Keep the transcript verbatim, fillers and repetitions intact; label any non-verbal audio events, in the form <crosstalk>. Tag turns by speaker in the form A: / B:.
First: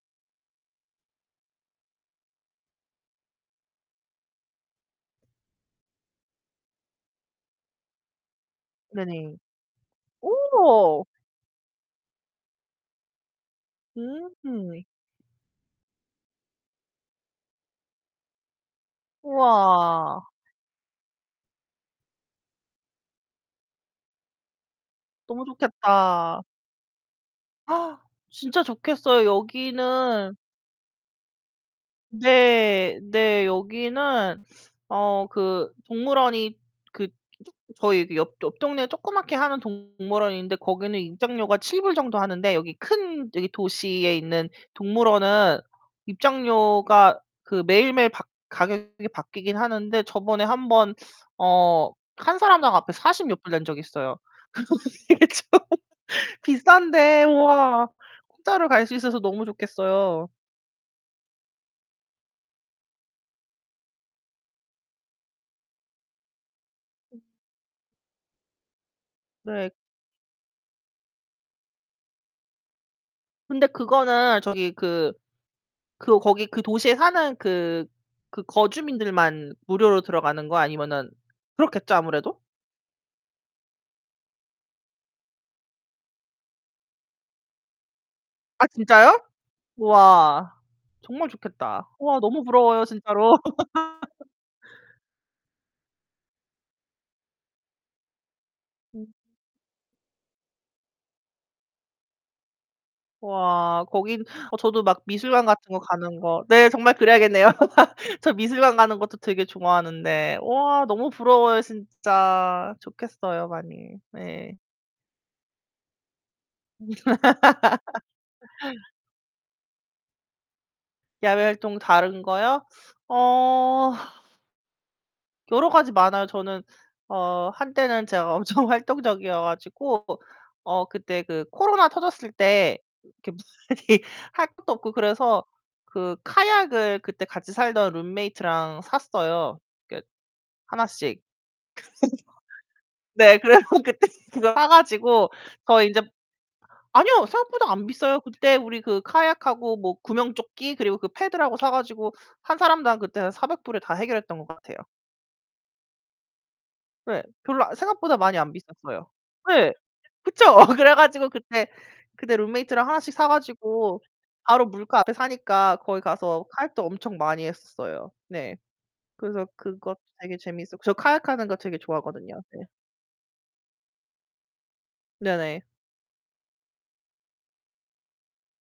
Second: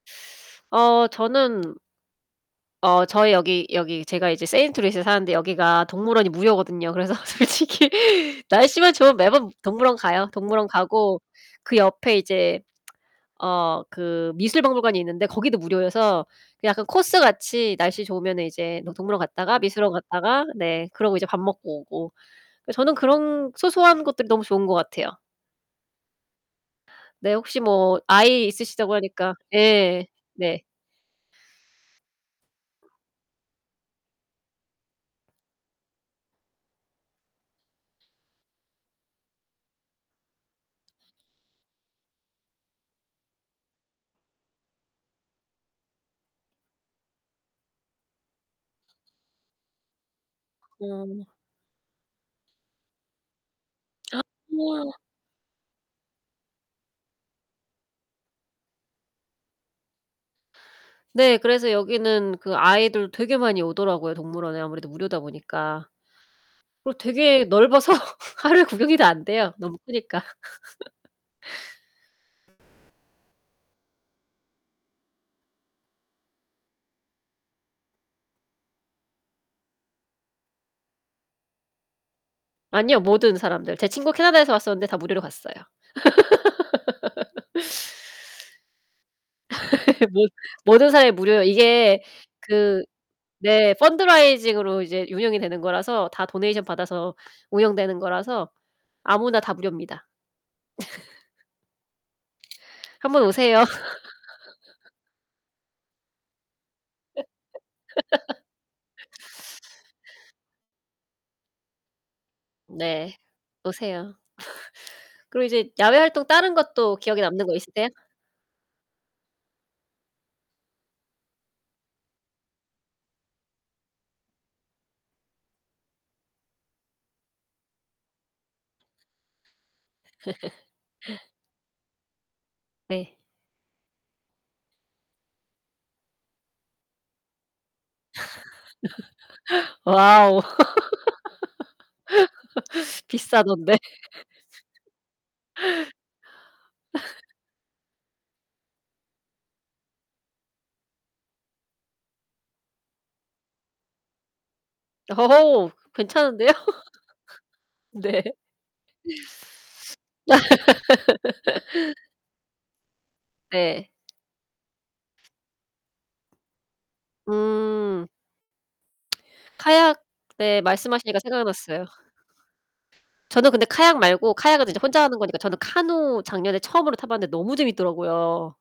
A: 어 저는 어 저희 여기 여기 제가 이제 세인트루이스에 사는데 여기가 동물원이 무료거든요. 그래서 솔직히 날씨만 좋으면
B: 네네.
A: 매번 동물원 가요. 동물원
B: 어.
A: 가고 그 옆에 이제 <tsk> 어 그 미술
B: 음흠.
A: 박물관이 있는데 거기도 무료여서 그 약간 코스같이 날씨 좋으면은 이제 뭐 동물원 갔다가 미술원
B: 우와.
A: 갔다가 네 그러고 이제 밥 먹고 오고. 저는 그런 소소한 것들이 너무 좋은 것 같아요.
B: 너무 좋겠다.
A: 네. 혹시 뭐
B: <gasps>
A: 아이
B: 진짜
A: 있으시다고
B: 좋겠어요.
A: 하니까 예.
B: 여기는
A: 네.
B: 네. 네. 여기는 어 그 동물원이 그 쪼 저희 그 옆 옆동네에 조그맣게 하는 동물원인데 거기는 입장료가 칠 불 정도 하는데 여기 큰 여기 도시에 있는 동물원은 입장료가 그 매일매일 바 가격이 바뀌긴 하는데 저번에 한 번
A: 음.
B: 어 한 사람당 앞에 사십 몇 불 낸 적이 있어요. <laughs>
A: <gasps>
B: 이게 좀 비싼데 우와 공짜로 갈 수 있어서 너무 좋겠어요.
A: 네 그래서 여기는 그 아이들 되게 많이 오더라고요 동물원에 아무래도 무료다 보니까. 그리고
B: 음.
A: 되게 넓어서 하루에 구경이 다 안 돼요
B: 네.
A: 너무 크니까. <laughs>
B: 근데 그거는 저기 그, 그 거기 그 도시에 사는 그, 그 거주민들만 무료로 들어가는 거야 아니면은 그렇겠죠 아무래도?
A: 아니요 모든 사람들. 제 친구 캐나다에서 왔었는데 다 무료로 갔어요.
B: 아 진짜요?
A: <laughs> 모
B: 우와
A: 모든 사람이
B: 정말
A: 무료예요.
B: 좋겠다.
A: 이게
B: 우와 너무
A: 그
B: 부러워요 진짜로.
A: 네 펀드
B: <laughs>
A: 라이징으로 이제 운영이 되는 거라서 다 도네이션 받아서 운영되는 거라서
B: 어.
A: 아무나 다 무료입니다. <laughs> 한 번 오세요.
B: 와 거기 어 저도
A: <laughs>
B: 막 미술관 같은 거 가는 거 네, 정말 그래야겠네요. <laughs> 저 미술관 가는 것도 되게
A: <laughs>
B: 좋아하는데 와 너무 부러워요 진짜.
A: 네
B: 좋겠어요 많이.
A: 오세요.
B: 네.
A: <laughs> 그리고 이제 야외 활동 다른 것도 기억에 남는 거 있으세요?
B: <laughs> 야외 활동 다른 거요? 어 여러 가지 많아요. 저는 어 한때는 제가 엄청 활동적이어 가지고 어 그때
A: <laughs>
B: 그 코로나 터졌을 때
A: 네.
B: <unintelligible> 할 것도 없고 그래서 그 카약을 그때 같이 살던 룸메이트랑 샀어요.
A: <laughs>
B: 그게
A: 와우.
B: 하나씩.
A: <laughs>
B: <laughs> 네 그래서
A: 비싸던데.
B: 그때 그거 사 가지고 더
A: <laughs>
B: 인제 아니요.
A: <laughs>
B: 생각보다 안 비싸요. 그때 우리 그 카약하고 뭐 구명조끼 그리고 그 패들하고 사 가지고 한 사람당 그때 한 사백 불 에 다 해결 했던 것 같아요.
A: 어 괜찮은데요?
B: 네. 별로 아
A: <laughs>
B: 생각보다
A: 네.
B: 많이 안 비쌌어요. 네. 그쵸? 그래 가지고 그때,
A: <laughs>
B: 그때 룸메이트랑 하나씩
A: 네.
B: 사가지고 바로 물가 앞에 사니까 거기 가서 카약도 엄청 많이
A: 음.
B: 했었어요. 네. 그래서 그것도
A: 카약
B: 되게
A: 네
B: 재밌었 저
A: 말씀하시니까
B: 카약하는 거 되게
A: 생각났어요.
B: 좋아하거든요. 네.
A: 저는 근데 카약 말고 카약은 이제 혼자 하는 거니까 저는
B: 네네.
A: 카누 작년에 처음으로 타 봤는데 너무 재밌더라고요.